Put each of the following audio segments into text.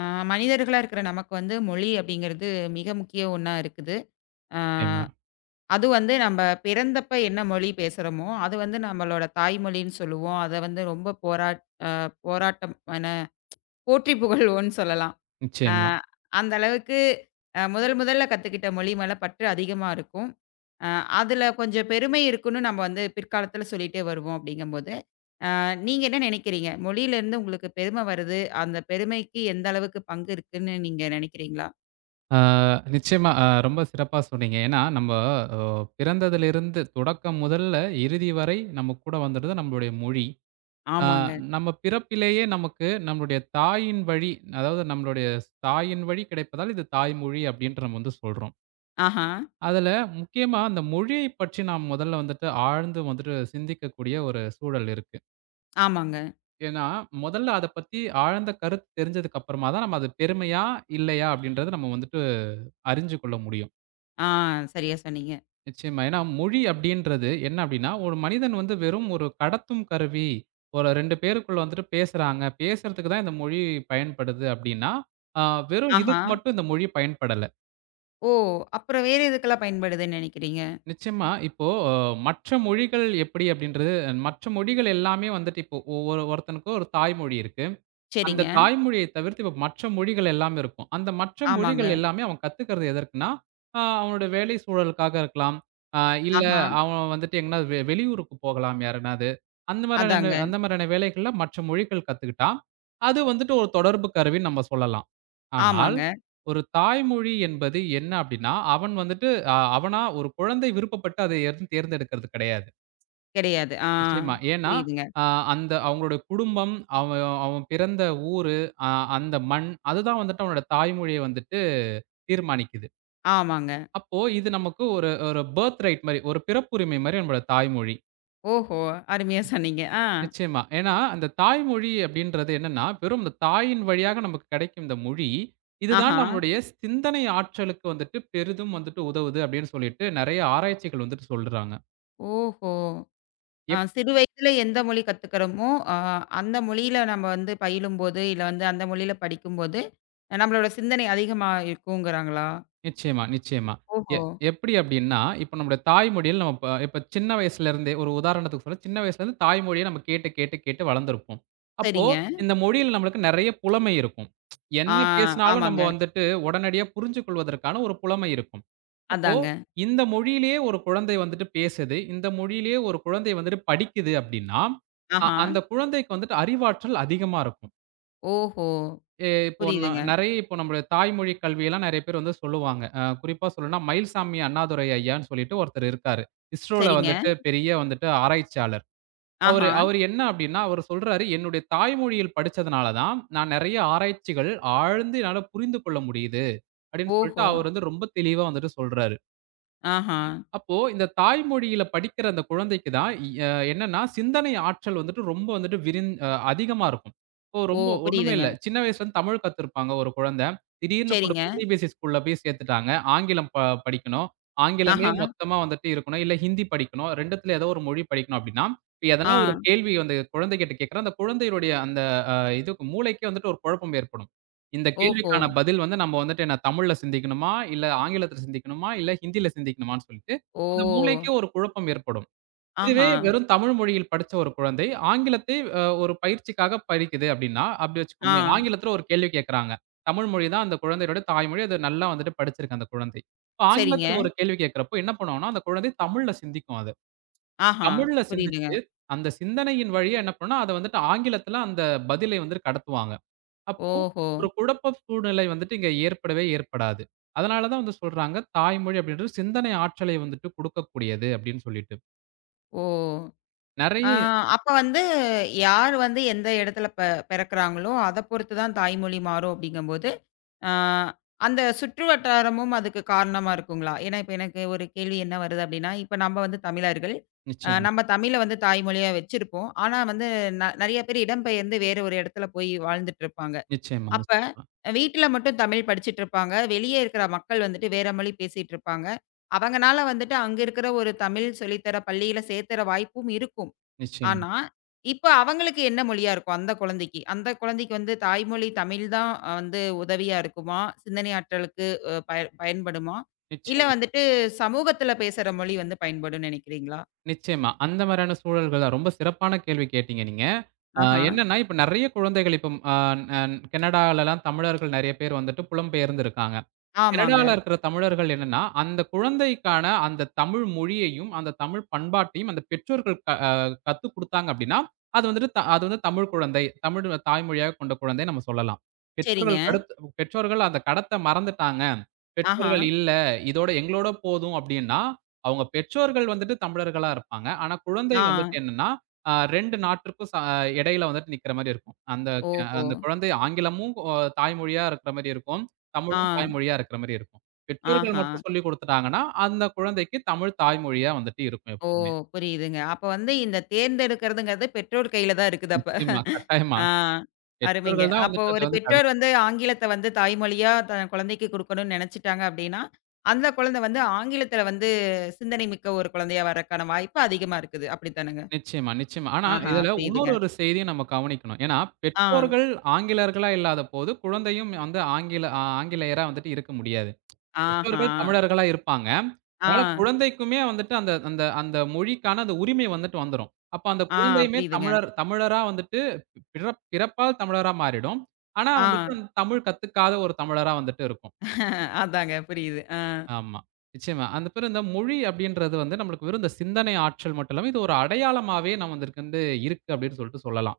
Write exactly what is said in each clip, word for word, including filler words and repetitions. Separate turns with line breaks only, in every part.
ஆ மனிதர்களா இருக்கிற நமக்கு வந்து மொழி அப்படிங்கிறது மிக முக்கிய ஒண்ணா இருக்குது. ஆ
நிச்சயமா,
அது வந்து நம்ப பிறந்தப்ப என்ன மொழி பேசுறோமோ, அது வந்து நம்மளோட தாய்மொழின்னு சொல்லுவோம். அத வந்து ரொம்ப போராட் போராட்டம் என போற்றி புகழ்வோம்ன்னு சொல்லலாம். ஆ
நிச்சயமா.
அந்த அளவுக்கு அ முதல் முதல்ல கத்துக்கிட்ட மொழி மேல பற்று அதிகமா இருக்கும். அ அதுல கொஞ்சம் பெருமை இருக்குன்னு நம்ம வந்து பிற்காலத்துல சொல்லிட்டே வருவோம் அப்படிங்கும்போது, அ நீங்க என்ன நினைக்கிறீங்க? மொழியிலேருந்து உங்களுக்கு பெருமை வருது. அந்த பெருமைக்கு எந்த அளவுக்கு பங்கு இருக்குன்னு நீங்க நினைக்கிறீங்களா?
ஆ நிச்சயமா அ ரொம்ப சிறப்பா சொன்னீங்க. ஏன்னா, நம்ம அ பிறந்ததிலிருந்து தொடக்கம் முதல்ல இறுதி வரை நம்ம கூட வந்துடுது நம்மளுடைய மொழி. ஆ
ஆமாங்க.
நம்ம பிறப்பிலேயே நமக்கு நம்மளுடைய தாயின் வழி, அதாவது நம்மளுடைய தாயின் வழி கிடைப்பதால் இது தாய்மொழி அப்படின்ட்டு நம்ம வந்து சொல்றோம்.
ஆஹா.
அதில முக்கியமா அந்த மொழியை பற்றி நாம் முதல்ல வந்துட்டு ஆழ்ந்து வந்துட்டு சிந்திக்கக்கூடிய ஒரு சூழல் இருக்கு.
ஆமாங்க.
ஏன்னா, முதல்ல அத பத்தி ஆழ்ந்த கருத்து தெரிஞ்சதுக்கு அப்புறமா தான் நம்ம அது பெருமையா, இல்லையா அப்படின்றத நம்ம வந்துட்டு அறிஞ்சு கொள்ள முடியும்.
ஆ சரியா சொன்னீங்க.
நிச்சயமா. ஏன்னா மொழி அப்படின்றது என்ன அப்படின்னா, ஒரு மனிதன் வந்து வெறும் ஒரு கடத்தும் கருவி. ஒரு ரெண்டு பேருக்குள்ள வந்துட்டு பேசுறாங்க. பேசுறதுக்கு தான் இந்த மொழி பயன்படுது அப்படின்னா, அ வெறும்
ஆஹா.
இதுக்கு மட்டும் இந்த மொழி பயன்படல.
ஓ! அப்புறம் வேற எதுக்கெல்லாம் பயன்படுதுன்னு நெனைக்கிறீங்க?
நிச்சயமா இப்போ அ மற்ற மொழிகள் எப்படி அப்படின்றது மற்ற மொழிகள் எல்லாமே வந்துட்டு இப்போ ஒவ்வொரு ஒருத்தனுக்கு ஒரு தாய்மொழி இருக்கு. அந்த
சரிங்க.
தாய்மொழியை தவிர்த்து இப்ப மற்ற மொழிகள் எல்லாமே இருக்கும். அந்த மற்ற
ஆமாங்க.
மொழிகள் எல்லாமே அவன் கத்துக்கிறது எதற்குன்னா, அ அவனோட வேலை சூழலுக்காக இருக்கலாம். அ இல்ல
ஆஹா.
அவன் வந்துட்டு எங்கனா வெ வெளியூருக்கு போகலாம் யாருனாது. அந்த மாரியான
அதாங்க.
அந்த மாரியான வேலைகள்ல மற்ற மொழிகள் கத்துக்கிட்டான். அது வந்துட்டு ஒரு தொடர்பு கருவின்னு நம்ம சொல்லலாம். ஆனால்,
ஆமாங்க.
ஒரு தாய்மொழி என்பது என்ன அப்டின்னா, அவன் வந்துட்டு அ அவனா ஒரு குழந்தை விருப்பப்பட்டு அதை எதுவும் தேர்ந்தெடுக்கிறது கிடையாது.
கிடையாது. ஆ
நிச்சயமா. ஏன்னா,
புரியுதுங்க.
அ அந்த அவங்களோட குடும்பம், அவன் அவன் பிறந்த ஊரு, அ அந்த மண், அதுதான் வந்துட்டு அவனோட தாய்மொழிய வந்துட்டு தீர்மானிக்குது.
ஆமாங்க.
அப்போ இது நமக்கு ஒரு ஒரு பர்த் ரைட் மாரி, ஒரு பிறப்புரிமை மாரி நம்மளோட தாய்மொழி.
ஓஹோ! அருமையா சொன்னீங்க. ஆ.
நிச்சயமா. ஏன்னா, அந்த தாய்மொழி அப்படின்றது என்னன்னா, வெறும் இந்த தாயின் வழியாக நமக்கு கிடைக்கும் இந்த மொழி, இதுதான்
ஆஹா.
நம்மளுடைய சிந்தனை ஆற்றலுக்கு வந்துட்டு பெரிதும் வந்துட்டு உதவுது அப்படின்னு சொல்லிட்டு நெறைய ஆராய்ச்சிகள் வந்துட்டு சொல்றாங்க.
ஓஹோ! அ சிறு வயதில எந்த மொழி கத்துக்கிறோமோ, அ அந்த மொழியில நம்ம வந்து பயிலும்போது, இல்ல வந்து அந்த மொழியில படிக்கும்போது, நம்மளோட சிந்தனை அதிகமா இருக்குங்கிறாங்களா?
நிச்சயமா, நிச்சயமா. எ
ஓஹோ!
எப்படி அப்படின்னா, இப்ப நம்முடைய தாய்மொழியில் நம்ம இப்ப இப்ப சின்ன வயசுலருந்தே ஒரு உதாரணத்துக்கு சொல்ல, சின்ன வயசுலருந்து தாய்மொழிய நம்ம கேட்டு, கேட்டு, கேட்டு வளர்ந்திருப்போம். அப்போ
சரிங்க.
இந்த மொழியில நம்மளுக்கு நெறைய புலமை இருக்கும்.
ஆ
என்ன பேசினாலும் நம்ம
ஆமாங்க.
வந்துட்டு உடனடியா புரிஞ்சு கொள்வதற்கான ஒரு புலமை இருக்கும். அப்போ
அதாங்க.
இந்த மொழியிலேயே ஒரு குழந்தை வந்துட்டு பேசுது, இந்த மொழியிலேயே ஒரு குழந்தை வந்துட்டு படிக்குது அப்படின்னா, அ
ஆஹா.
அந்த குழந்தைக்கு வந்துட்டு அறிவாற்றல் அதிகமா இருக்கும்.
ஓஹோ!
எ இப்போ ந
புரியுதுங்க.
நெறைய இப்போ நம்முடைய தாய்மொழி கல்வியெல்லாம் நெறைய பேர் வந்து சொல்லுவாங்க. அ குறிப்பா சொல்லணும்னா, மயில்சாமி அண்ணாதுரை ஐயான்னு சொல்லிட்டு ஒருத்தர் இருக்காரு. இஸ்ரோல
சரிங்க.
வந்துட்டு பெரிய வந்துட்டு ஆராய்ச்சியாளர். அவரு
ஆஹா!
அவரு என்ன அப்டின்னா, அவரு சொல்றாரு, "என்னுடைய தாய்மொழியில் படிச்சதுனால தான், நான் நெறைய ஆராய்ச்சிகள் ஆழ்ந்து என்னால புரிந்து கொள்ள முடியுது." அப்டின்னு சொல்லிட்டு
ஓஹோ!
அவர் வந்து ரொம்ப தெளிவா வந்துட்டு சொல்றாரு.
ஆஹா!
அப்போ இந்த தாய்மொழியில படிக்கிற அந்த குழந்தைக்கு தான் இ அ என்னன்னா, சிந்தனை ஆற்றல் வந்துட்டு ரொம்ப வந்துட்டு விரிந் அ அதிகமா இருக்கும். இப்போ
ஓ!
ரொம்ப ஒண்ணுமே
புரியுதுங்க.
இல்ல. சின்ன வயசுலருந்து தமிழ் கத்துருப்பாங்க ஒரு குழந்தை. திடீர்னு கொண்டு
சரிங்க.
போய் சிபிஎஸ்இ ஸ்கூல்ல போய் சேர்த்துட்டாங்க. ஆங்கிலம் ப படிக்கணும். ஆங்கிலமே
ஆஹா!
மொத்தமா வந்துட்டு இருக்கணும். இல்ல ஹிந்தி படிக்கணும். 2த்துல ஏதோ ஒரு மொழி படிக்கணும் அப்படின்னா, இப்ப
ஆ.
எதனா ஒரு கேள்வி வந்து குழந்தைகிட்ட கேட்கிறோம். அந்த குழந்தையுடைய அந்த அ இதுக்கு மூளைக்கே வந்துட்டு ஒரு குழப்பம் ஏற்படும். இந்த
ஓஹோ!
கேள்விக்கான பதில் வந்து நம்ம வந்துட்டு என்ன தமிழ்ல சிந்திக்கணுமா? இல்ல ஆங்கிலத்தில சிந்திக்கணுமா? இல்ல ஹிந்தியில சிந்திக்கணுமான்னு சொல்லிட்டு
ஓ!
அந்த மூளைக்கே ஒரு குழப்பம் ஏற்படும். இதுவே
ஆஹா!
வெறும் தமிழ் மொழியில் படிச்ச ஒரு குழந்தை, ஆங்கிலத்தை அ ஒரு பயிற்சிக்காக படிக்குது அப்படின்னா, அப்படி
ஆ.
வச்சுக்கோமே, ஆங்கிலத்தில ஒரு கேள்வி கேட்கறாங்க. தமிழ் மொழி தான் அந்த குழந்தையோட தாய்மொழி. அது நல்லா வந்துட்டு படிச்சிருக்கு அந்த குழந்தை. இப்ப
சரிங்க.
ஆங்கிலத்தில ஒரு கேள்வி கேட்கிறப்போ என்ன பண்ணும்னா, அந்த குழந்தை தமிழ்ல சிந்திக்கும் அது.
ஆஹா!
தமிழ்ல
புரியுதுங்க.
சிந்திச்சு, அந்த சிந்தனையின் வழியா என்ன பண்ணும்னா, அத வந்துட்டு ஆங்கிலத்தில அந்த பதிலை வந்து கடத்துவாங்க. அப்போ
ஓஹோ!
ஒரு குழப்ப சூழ்நிலை வந்துட்டு இங்க ஏற்படவே ஏற்படாது. அதனால தான் வந்து சொல்றாங்க, தாய்மொழி அப்படின்றது சிந்தனை ஆற்றலை வந்துட்டு குடுக்கக்கூடியது அப்படின்னு சொல்லிட்டு.
ஓ!
நெறைய
ஆ அப்ப வந்து யார் வந்து எந்த இடத்துல பெ பிறக்குறாங்களோ, அத பொறுத்து தான் தாய்மொழி மாறும் அப்படிங்கும்போது, ஆ அந்த சுற்று வட்டாரமும் அதுக்கு காரணமா இருக்குங்களா? ஏன்னா, இப்ப எனக்கு ஒரு கேள்வி என்ன வருது அப்படின்னா, இப்ப நம்ம வந்து தமிழர்கள். அ
நிச்சயமா,
நம்ம தமிழ வந்து தாய்மொழியா வச்சிருப்போம். ஆனா வந்து ந நெறைய பேர் இடம்பெயர்ந்து வேற ஒரு இடத்துல போய் வாழ்ந்துட்டு இருப்பாங்க.
நிச்சயமா,
அப்ப
நிச்சயமா,
வீட்ல மட்டும் தமிழ் படிச்சுட்டு இருப்பாங்க. வெளியே இருக்கிற மக்கள் வந்துட்டு வேற மொழி பேசிட்டு இருப்பாங்க. அவங்கனால வந்துட்டு அங்க இருக்கிற ஒரு தமிழ் சொல்லித்தர பள்ளியில சேர்த்துற வாய்ப்பும் இருக்கும்.
நிச்சயமா,
ஆனா, இப்ப அவங்களுக்கு என்ன மொழியா இருக்கும் அந்த குழந்தைக்கு? அந்த குழந்தைக்கு வந்து தாய்மொழி தமிழ் தான் அஹ், வந்து உதவியா இருக்குமா? சிந்தனை ஆற்றலுக்கு அ பய பயன்படுமா? இல்ல
நிச்சயமா,
வந்துட்டு சமூகத்துல பேசுற மொழி வந்து பயன்படும்னு நினைக்கிறீங்களா?
நிச்சயமா. அந்த மாரியான சூழல்கள் தான். ரொம்ப சிறப்பான கேள்வி கேட்டீங்க நீங்க. ஆ
ஆஹா.
என்னன்னா, இப்ப நெறைய குழந்தைகள் இப்ப அ நன் கனடாலலாம் தமிழர்கள் நெறைய பேர் வந்துட்டு புலம்பெயர்ந்து இருக்காங்க.
ஆமாங்க.
கனடால இருக்கிற தமிழர்கள் என்னன்னா, அந்த குழந்தைக்கான அந்த தமிழ் மொழியையும், அந்த தமிழ் பண்பாட்டையும் அந்த பெற்றோர்கள் க அ கத்துக் குடுத்தாங்க அப்டின்னா, அது வந்துட்டு த அது வந்து தமிழ் குழந்தை, தமிழ் தாய்மொழியாக கொண்ட குழந்தை நம்ம சொல்லலாம்.
சரிங்க.
பெற்றோர்கள் கடுத் பெற்றோர்கள் அந்த கடத்த மறந்துட்டாங்க.
ஆஹா.
பெற்றோர்கள் இல்ல, இதோட எங்களோட போதும் அப்டின்னா, அவங்க பெற்றோர்கள் வந்துட்டு தமிழர்களா இருப்பாங்க. ஆனா குழந்தை
ஆ.
வந்துட்டு என்னன்னா ஆ ரெண்டு நாட்டிற்கும் ச இடையில வந்துட்டு நிக்கிற மாரி இருக்கும். அந்த அ
ஓஹோ!
அந்த குழந்தை ஆங்கிலமும் அ தாய்மொழியா இருக்கிற மாரி இருக்கும்.
ஆ.
தமிழும் தாய்மொழியா இருக்கிற மாரி இருக்கும். பெற்றோர்கள்
ஆஹா.
மட்டும் சொல்லிக் குடுத்துட்டாங்கன்னா, அந்த குழந்தைக்கு தமிழ் தாய்மொழியா வந்துட்டு இருக்கும்
ஓ!
எப்பவுமே.
புரியுதுங்க. அப்ப வந்து இந்த தேர்ந்தெடுக்கிறதுங்கிறது பெற்றோர் கையில தான் இருக்குது அப்ப.
நிச்சயமா, கட்டாயமா.
ஆ. அருமைங்க.
பெற்றோர்கள் தான்
அப்போ
வந்துட்டு அத
ஒரு
வந்து தடு
பெற்றோர் வந்து ஆங்கிலத்த வந்து தாய்மொழியா தன் குழந்தைக்கு குடுக்கணும்னு நினைச்சுட்டாங்க அப்படின்னா, அந்த குழந்தை வந்து ஆங்கிலத்தில வந்து சிந்தனை மிக்க ஒரு குழந்தையா வரக்கான வாய்ப்பு அதிகமா இருக்குது. அப்படித்தானங்க?
நிச்சயமா, நிச்சயமா. ஆனா,
ஆஹா,
இதுல இன்னொரு
புரியுதுங்க.
ஒரு செய்தியும் நம்ம கவனிக்கணும். ஏன்னா,
ஆ.
பெற்றோர்கள் ஆங்கிலேயர்களா இல்லாதபோது, குழந்தையும் வந்து ஆங்கில ஆங்கிலேயரா வந்துட்டு இருக்க முடியாது.
ஆஹா.
பெற்றோர்கள் தமிழர்களா இருப்பாங்க.
ஆ.
அதனால குழந்தைக்குமே வந்துட்டு அந்த அந்த அந்த மொழிக்கான அந்த உரிமை வந்துட்டு வந்துரும். அப்ப அந்த
ஆ
குழந்தையுமே
புரியுதுங்க.
தமிழர் தமிழரா வந்துட்டு பிறப் பிறப்பால் தமிழரா மாறிடும். ஆனா
ஆ.
வந்துட்டு அந்த தமிழ் கத்துக்காத ஒரு தமிழரா வந்துட்டு இருக்கும்.
அ அதாங்க புரியுது. ஆ.
ஆமா. நிச்சயமா. அந்த பேரு இந்த மொழி அப்படின்றது வந்து நம்மளுக்கு வெறும் இந்த சிந்தனை ஆற்றல் மட்டும் இல்லாம, இது ஒரு அடையாளமாவே நம்ம வந்து இருக்கு அப்படின்னு சொல்லிட்டு சொல்லலாம்.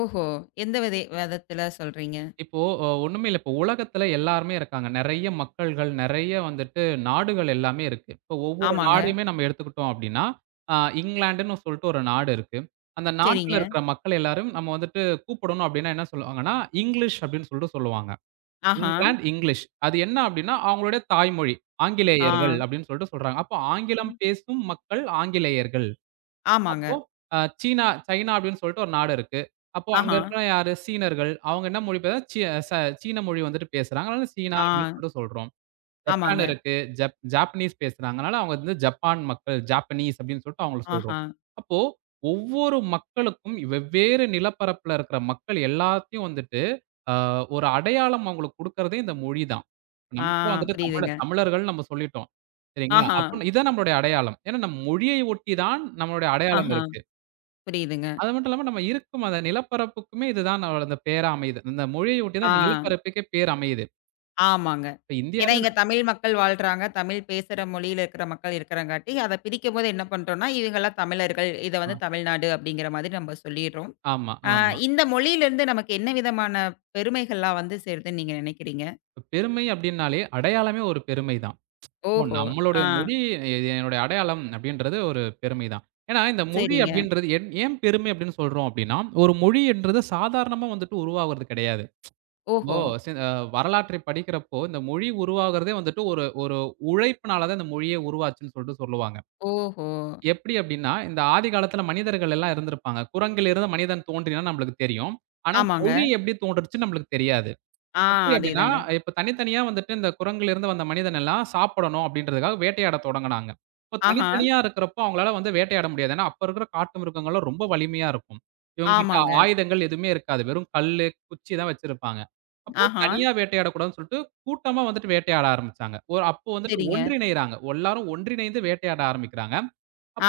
ஓஹோ! எந்த விதை விதத்துல சொல்றீங்க?
இப்போ அ ஒண்ணுமே இல்ல. இப்போ உலகத்துல எல்லாருமே இருக்காங்க. நெறைய மக்கள்கள், நெறைய வந்துட்டு நாடுகள் எல்லாமே இருக்கு. இப்போ ஒவ்வொரு
ஆமாங்க.
நாடையுமே நம்ம எடுத்துக்கிட்டோம் அப்டின்னா, அ இங்கிலாண்டுன்னு சொல்லிட்டு ஒரு நாடு இருக்கு. அந்த ம். நாட்டுல
சரிங்க.
இருக்கிற மக்கள் எல்லாரும் நம்ம வந்துட்டு கூப்பிடணும் அப்டின்னா என்ன சொல்லுவாங்கன்னா, இங்கிலீஷ் அப்டின்னு சொல்லிட்டு சொல்லுவாங்க.
ஆஹா.
England English. அது என்ன அப்டின்னா, அவங்களுடைய தாய்மொழி.
ஆ.
ஆங்கிலேயர்கள் அப்டின்னு சொல்லிட்டு சொல்றாங்க. அப்போ ஆங்கிலம் பேசும் மக்கள் ஆங்கிலேயர்கள்.
ஆமாங்க.
அப்போ அ சீனா சைனா அப்படின்னு சொல்லிட்டு ஒரு நாடு இருக்கு. அப்போ அங்க
ஆஹா.
இருக்கிற யாரு? சீனர்கள். அவங்க என்ன மொழி பே சீ ச சீன மொழி வந்துட்டு பேசுறாங்க. அதனால சீனா
ஆ.
அப்படின்னு சொல்லிட்டு சொல்றோம். ஜப்பான்
ஆமாங்க.
இருக்கு. ஜப் ஜாப்பனீஸ் பேசுறாங்க. அதனால அவங்க வந்து ஜப்பான் மக்கள், ஜாப்பனீஸ் அப்படின்னு சொல்லிட்டு அவங்கள சொல்றோம்.
ஆஹா.
அப்போ ஒவ்வொரு மக்களுக்கும் வெவ்வேறு நிலப்பரப்புல இருக்கிற மக்கள் எல்லாத்தையும் வந்துட்டு, அ ஒரு அடையாளம் அவங்களுக்கு குடுக்கிறதே இந்த மொழி தான்.
ஆ
நமக்கும் வந்துட்டு
புரியுதுங்க.
தமிழர் தமிழர்கள் நம்ம சொல்லிட்டோம். சரிங்களா?
ஆஹா.
அப்போ இதான் நம்மளுடைய அடையாளம். ஏன்னா நம் மொழியை ஒட்டி தான் நம்மளுடைய அடையாளம்
ஆஹா.
இருக்கு.
புரியுதுங்க.
அது மட்டும் இல்லாம நம்ம இருக்கும் அந்த நிலப்பரப்புக்குமே இதுதான் அவ அந்த பேரா அமையுது. இந்த மொழிய ஒட்டி தான்
ஆ.
அந்த நிலப்பரப்புக்கே பேர் அமையுது.
ஆமாங்க.
இப்ப
ஏன்னா
இந்தியால
இங்க தமிழ் மக்கள் வாழ்றாங்க. தமிழ் பேசுற மொழியில இருக்கிற மக்கள் இருக்கிறங்காட்டி, அத பிரிக்கும்போது என்ன பண்றோம்னா, இவங்கலாம் தமிழர்கள். இத
ஆ
வந்து தமிழ்நாடு அப்படிங்கிற மாதிரி நம்ம சொல்லிடுறோம்.
ஆமா,
ஆ
ஆமா.
இந்த மொழியிலிருந்து நமக்கு என்ன விதமான பெருமைகள்லாம் வந்து சேருதுன்னு நீங்க நினைக்கிறீங்க?
இப்ப பெருமை அப்டின்னாலே அடையாளமே ஒரு பெருமை தான். ஓ
ஓஹோ!
நம்மளுடைய
ஆ.
மொழி இது என்னுடைய அடையாளம் அப்டின்றது ஒரு பெருமை தான். ஏன்னா இந்த மொழி
சரிங்க.
அப்டின்றது என் ஏன் பெருமை அப்டின்னு சொல்றோம் அப்டின்னா, ஒரு மொழி என்றது சாதாரணமா வந்துட்டு உருவாகுறது கிடையாது. ஓ
ஓஹோ!
சி அ வரலாற்றை படிக்கிறப்போ இந்த மொழி உருவாகுறதே வந்துட்டு ஒரு ஒரு உழைப்பினால தான் இந்த மொழியே உருவாச்சுன்னு சொல்லிட்டு சொல்லுவாங்க.
ஓஹோ!
எப்படி அப்படின்னா, இந்த ஆதி காலத்துல மனிதர்கள் எல்லாம் இருந்திருப்பாங்க. குரங்கிலிருந்து மனிதன் தோன்றினான்னு நம்மளுக்கு தெரியும். ஆனா,
ஆமாங்க.
மொழி எப்படி தோன்றுச்சுன்னு நம்மளுக்கு தெரியாது.
ஆ
எப்படி அப்படின்னா,
அதேதாங்க.
இப்ப தனித்தனியா வந்துட்டு இந்த குரங்கிலிருந்து வந்த மனிதன் எல்லாம் சாப்பிடணும் அப்படின்றதுக்காக வேட்டையாட தொடங்குனாங்க. இப்ப
ஆஹா!
தனித்தனியா இருக்கிறப்போ அவங்களால வந்து வேட்டையாட முடியாது. ஏன்னா, அப்ப இருக்கிற காட்டு மிருகங்கள்லாம் ரொம்ப வலிமையா இருக்கும். இவங்ககிட்ட
ஆமாங்க.
ஆயுதங்கள் எதுவுமே இருக்காது. வெறும் கல்லு, குச்சி தான் வச்சிருப்பாங்க. அப்போ
ஆஹா!
தனியா வேட்டையாடக்கூடாதுன்னு சொல்லிட்டு கூட்டமா வந்துட்டு வேட்டையாட ஆரம்பிச்சாங்க. ஒரு அப்போ வந்துட்டு
சரிங்க.
ஒன்றிணைறாங்க. எல்லாரும் ஒன்றிணைந்து வேட்டையாட ஆரம்பிக்கிறாங்க.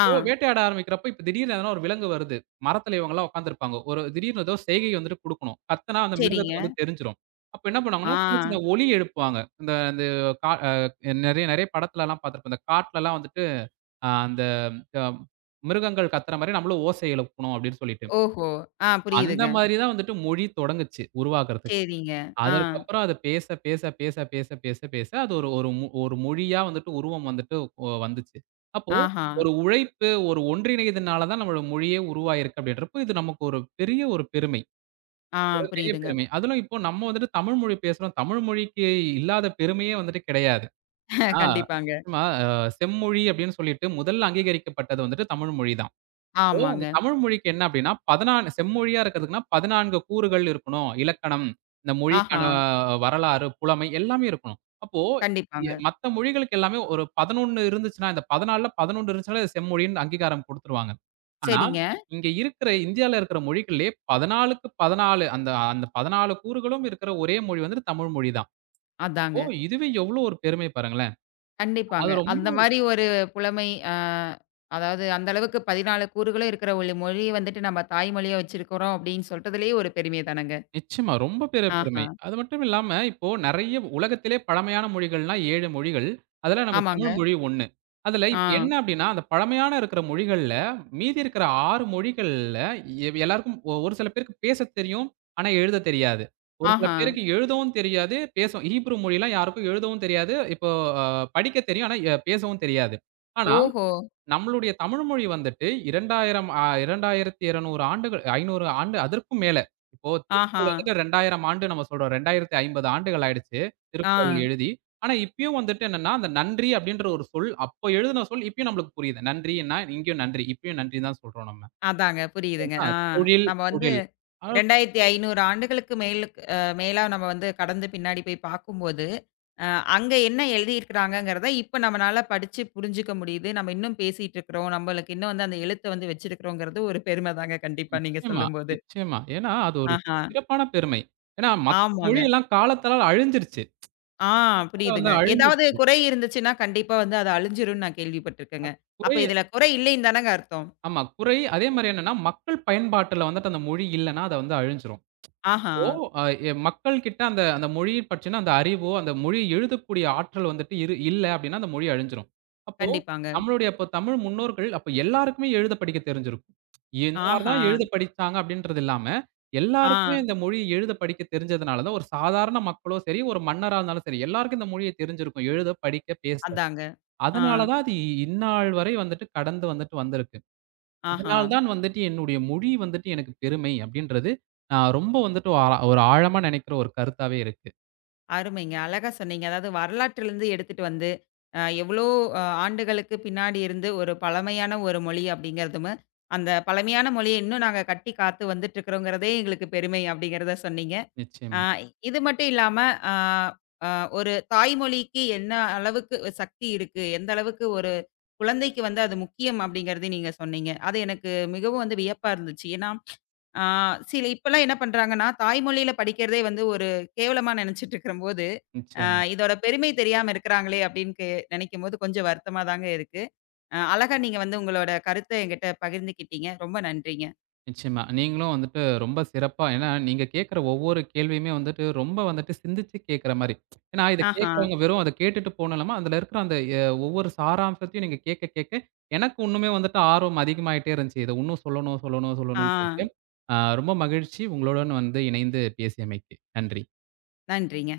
ஆ,
வேட்டையாட ஆரம்பிக்கிறப்போ, இப்ப திடீர்னு எதனா ஒரு விலங்கு வருது. மரத்துல இவங்கலாம் உட்கார்ந்திருப்பாங்க. ஒரு திடீர்னு ஏதோ செய்கை வந்துட்டு குடுக்கணும். கத்துனா அந்த
சரிங்க.
மிருகத்துக்கு வந்து தெரிஞ்சிரும். அப்ப என்ன
ஆ,
பண்ணுவாங்கன்னா, சின்ன சின்ன ஒலி எழுப்புவாங்க. இந்த இந்த கா அ நெறைய நெறைய படத்துலலாம் பார்த்திருப்போம். இந்த காட்டுலலாம் வந்துட்டு அ அந்த அ மிருகங்கள் கத்துற மாரி நம்மளும் ஓசை எழுப்பணும் அப்படின்னு சொல்லிட்டு.
ஓஹோ! ஆ
அந்த
புரியுதுங்க.
மாரி தான் வந்துட்டு மொழி தொடங்குச்சு உருவாகுறதுக்கு.
சரிங்க. ஆ,
அதற்கப்புறம் அத பேச, பேச, பேச, பேச, பேச, பேச அது ஒரு ஒரு மொ ஒரு மொழியா வந்துட்டு உருவம் வந்துட்டு ஒ வந்துச்சு. அப்போ
ஆஹா!
ஒரு உழைப்பு, ஒரு ஒன்றிணைதனால தான் நம்மளோட மொழியே உருவாயிருக்கு அப்படின்றப்போ, இது நமக்கு ஒரு பெரிய ஒரு பெருமை.
ஆ
மிகப்பெரிய
புரியுதுங்க.
பெருமை. அதிலும் இப்போ நம்ம வந்துட்டு தமிழ் மொழி பேசுறோம். தமிழ் மொழிக்கு இல்லாத பெருமையே வந்துட்டு கிடையாது. ஆ
கண்டிப்பாங்க.
நிச்சயமா அ செம்மொழி அப்படின்னு சொல்லிட்டு முதல்ல அங்கீகரிக்கப்பட்டது வந்துட்டு தமிழ் மொழி தான். இந்த
ஆமாங்க.
தமிழ் மொழிக்கு என்ன அப்டின்னா, பதினாலு செம்மொழியா இருக்கிறதுக்குன்னா, பதினாலு கூறுகள் இருக்கணும். இலக்கணம், இந்த மொழிக்கான
ஆஹா!
வரலாறு, புலமை எல்லாமே இருக்கணும். அப்போ எ
கண்டிப்பாங்க.
மத்த மொழிகளுக்கு எல்லாமே ஒரு பதினொன்னு இருந்துச்சுன்னா, இந்த 14ல பதினொன்னு இருந்துச்சுனாலே அது செம்மொழின்னு அங்கீகாரம் குடுத்துருவாங்க. ஆனா,
சரிங்க.
இங்க இருக்கிற இந்தியால இருக்கிற மொழிகள்லயே 14க்கு பதினாலு அந்த அந்த பதினாலு கூறுகளும் இருக்கிற ஒரே மொழி வந்துட்டு தமிழ் மொழி தான். ஓ!
அதாங்க.
இதுவே எவ்ளோ ஒரு பெருமை பாருங்களேன். அது
கண்டிப்பாங்க.
ரொம்ப
அந்த மாரி ஒரு புலமை அ அதாவது அந்த அளவுக்கு பதினான்கு கூறுகளும் இருக்கிற ஒரு மொழிய வந்துட்டு நம்ம தாய்மொழியா வச்சிருக்கிறோம் அப்படின்னு சொல்றதுலயே ஒரு பெருமை தானங்க.
நிச்சயமா. ரொம்ப பெரிய பெருமை.
ஆஹா!
அது மட்டும் இல்லாம, இப்போ நெறைய உலகத்திலே பழமையான மொழிகள்னா ஏழு மொழிகள். அதுல நம்ம
ஆமாங்க.
தமிழ் மொழி ஒன்னு. அதுல
ஆ,
இப்ப என்ன அப்டின்னா, அந்த பழமையான இருக்கிற மொழிகள்ல, மீதி இருக்கிற ஆறு மொழிகள்ல எ எல்லாருக்கும் ஒ ஒரு சில பேருக்கு பேசத் தெரியும். ஆனா எழுதத் தெரியாது. ஒரு சில
ஆஹா!
பேருக்கு எழுதவும் தெரியாது, பேசவும் ஹீப்ரு மொழிலாம் யாருக்கும் எழுதவும் தெரியாது. இப்போ அ படிக்கத் தெரியும். ஆனா எ பேசவும் தெரியாது. ஆனா
ஓஹோ!
நம்மளுடைய தமிழ் மொழி வந்துட்டு இரண்டாயிரம் ஆ இரண்டாயிரத்து இருநூறு ஆண்டுகள் ஐநூறு ஆண்டு அதற்கும் மேல. இப்போ
ஆஹா!
திருக்குறள் வந்துட்டு இரண்டாயிரம் ஆண்டு நம்ம சொல்றோம். இரண்டாயிரத்து ஐம்பது ஆண்டுகள் ஆயிடுச்சு
ஆ.
திருக்குறள் எழுதி. ஆனா இப்பயும் வந்துட்டு என்னன்னா, அந்த நன்றி அப்படின்ற ஒரு சொல் அப்ப எழுதின சொல் இப்பயும் நம்மளுக்கு புரியுது. நன்றின்னா இங்கேயும் நன்றி. இப்பயும் நன்றி தான் சொல்றோம் நம்ம.
அதாங்க புரியுதுங்க.
சரிங்களா?
ஆ
தொழில்,
நம்ம வந்து
தொழில். ஆ
இரண்டாயிரத்து ஐநூறு ஆண்டுகளுக்கு மேலுக்கு அ மேலா நம்ம வந்து கடந்து பின்னாடி போய் பார்க்கும்போது, அ அங்க என்ன எழுதியிருக்கிறாங்கங்கிறத இப்ப நம்மனால படிச்சு புரிஞ்சுக்க முடியுது. நம்ம இன்னும் பேசிட்டு இருக்கிறோம். நம்மளுக்கு இன்னும் வந்து அந்த எழுத்த வந்து வச்சிருக்கிறோங்கிறது ஒரு பெருமை தாங்க கண்டிப்பா நீங்க
நிச்சயமா,
சொல்லும்போது.
நிச்சயமா. ஏன்னா அது ஒரு
ஆஹா.
சிறப்பான பெருமை. ஏன்னா மத்த
ஆமாங்க.
மொழியெல்லாம் காலத்தால அழிஞ்சிருச்சு.
ஆ
அத வந்து
புரியுதுங்க. ஏதாவது
அழிஞ்சிருச்சு.
குறை இருந்துச்சுன்னா கண்டிப்பா வந்து அது அழிஞ்சிரும்னு நான் கேள்விப்பட்டுருக்கேங்க.
குறை
அப்ப இதுல குறை இல்லைன்னு தானங்க அர்த்தம்?
ஆமா. குறை. அதே மாரி என்னன்னா, மக்கள் பயன்பாட்டுல வந்துட்டு அந்த மொழி இல்லன்னா, அத வந்து அழிஞ்சிரும்.
ஆஹா.
இப்போ அ எ மக்கள் கிட்ட அந்த அந்த மொழிய பற்றின அந்த அறிவோ, அந்த மொழி எழுதக்கூடிய ஆற்றல் வந்துட்டு இரு இல்ல அப்டின்னா, அந்த மொழி அழிஞ்சிரும். அப்போ
கண்டிப்பாங்க.
நம்மளுடைய இப்ப தமிழ் முன்னோர்கள் அப்ப எல்லாருக்குமே எழுத படிக்க தெரிஞ்சிருக்கும். எல்லார்
ஆஹா.
தான் எழுத படிச்சாங்க அப்டின்றது இல்லாம,
ஆ.
எல்லாருக்குமே இந்த மொழி எழுத படிக்க தெரிஞ்சதுனால தான், ஒரு சாதாரண மக்களோ சரி, ஒரு மன்னரா இருந்தாலும் சரி, எல்லாருக்கும் இந்த மொழிய தெரிஞ்சிருக்கும். எழுத, படிக்க, பேச.
அதாங்க. ஆ.
அதனால தான் அது இ இந்நாள் வரை வந்துட்டு கடந்து வந்துட்டு வந்திருக்கு.
ஆஹா.
இதனால் தான் வந்துட்டு என்னுடைய மொழி வந்துட்டு எனக்கு பெருமை அப்படின்றது, நான் ரொம்ப வந்துட்டு ஒரு ஆழ ஒரு ஆழமா நினைக்கிற ஒரு கருத்தாவே இருக்கு.
அருமைங்க. அழகா சொன்னீங்க. அதாவது வரலாற்றிலிருந்து எடுத்துட்டு வந்து, அ எவ்வளோ அ ஆண்டுகளுக்கு பின்னாடி இருந்து ஒரு பழமையான ஒரு மொழி அப்படிங்கிறதுமு, அந்த பழமையான மொழிய இன்னும் நாங்க கட்டி காத்து வந்துட்டுருக்கிறோங்கிறதே எங்களுக்கு பெருமை அப்படிங்கிறத சொன்னீங்க. அ
நிச்சயமா,
இது மட்டும் இல்லாம, அ அ ஒரு தாய்மொழிக்கு என்ன அளவுக்கு சக்தி இருக்கு, எந்த அளவுக்கு ஒரு குழந்தைக்கு வந்து அது முக்கியம் அப்படிங்கிறதையும் நீங்க சொன்னீங்க. அது எனக்கு மிகவும் வந்து வியப்பா இருந்துச்சு. ஏன்னா ஆ சில இப்பலாம் என்ன பண்றாங்கன்னா, தாய்மொழியில படிக்கிறதே வந்து ஒரு கேவலமா நெனச்சுட்டு இருக்கும்போது, அ
நிச்சயமா,
இதோட பெருமை தெரியாம இருக்கிறாங்களே அப்படின்னு கெ நெனைக்கும்போது கொஞ்சம் வருத்தமா தாங்க இருக்கு. அ அழகா நீங்க வந்து உங்களோட கருத்த என்கிட்ட பகிர்ந்துக்கிட்டீங்க. ரொம்ப நன்றிங்க.
நிச்சயமா. நீங்களும் வந்துட்டு ரொம்ப சிறப்பா ஏன்னா நீங்க கேட்கிற ஒவ்வொரு கேள்வியுமே வந்துட்டு ரொம்ப வந்துட்டு சிந்திச்சு கேட்கிற மாரி. ஏன்னா இத
ஆஹா.
கேட்கிறவங்க வெறும் அத கேட்டுட்டு போனலாம அதுல இருக்கிற அந்த எ ஒவ்வொரு சாராம்சத்தையும் நீங்க கேட்க கேட்க எனக்கு இன்னுமே வந்துட்டு ஆர்வம் அதிகமாயிட்டே இருந்துச்சு. இத இன்னும் சொல்லணும், சொல்லணும்,
ஆ.
சொல்லணும்னு சொல்லிட்டு. அ ரொம்ப மகிழ்ச்சி உங்களுடன் வந்து இணைந்து பேசியமைக்கு. நன்றி.
நன்றிங்க.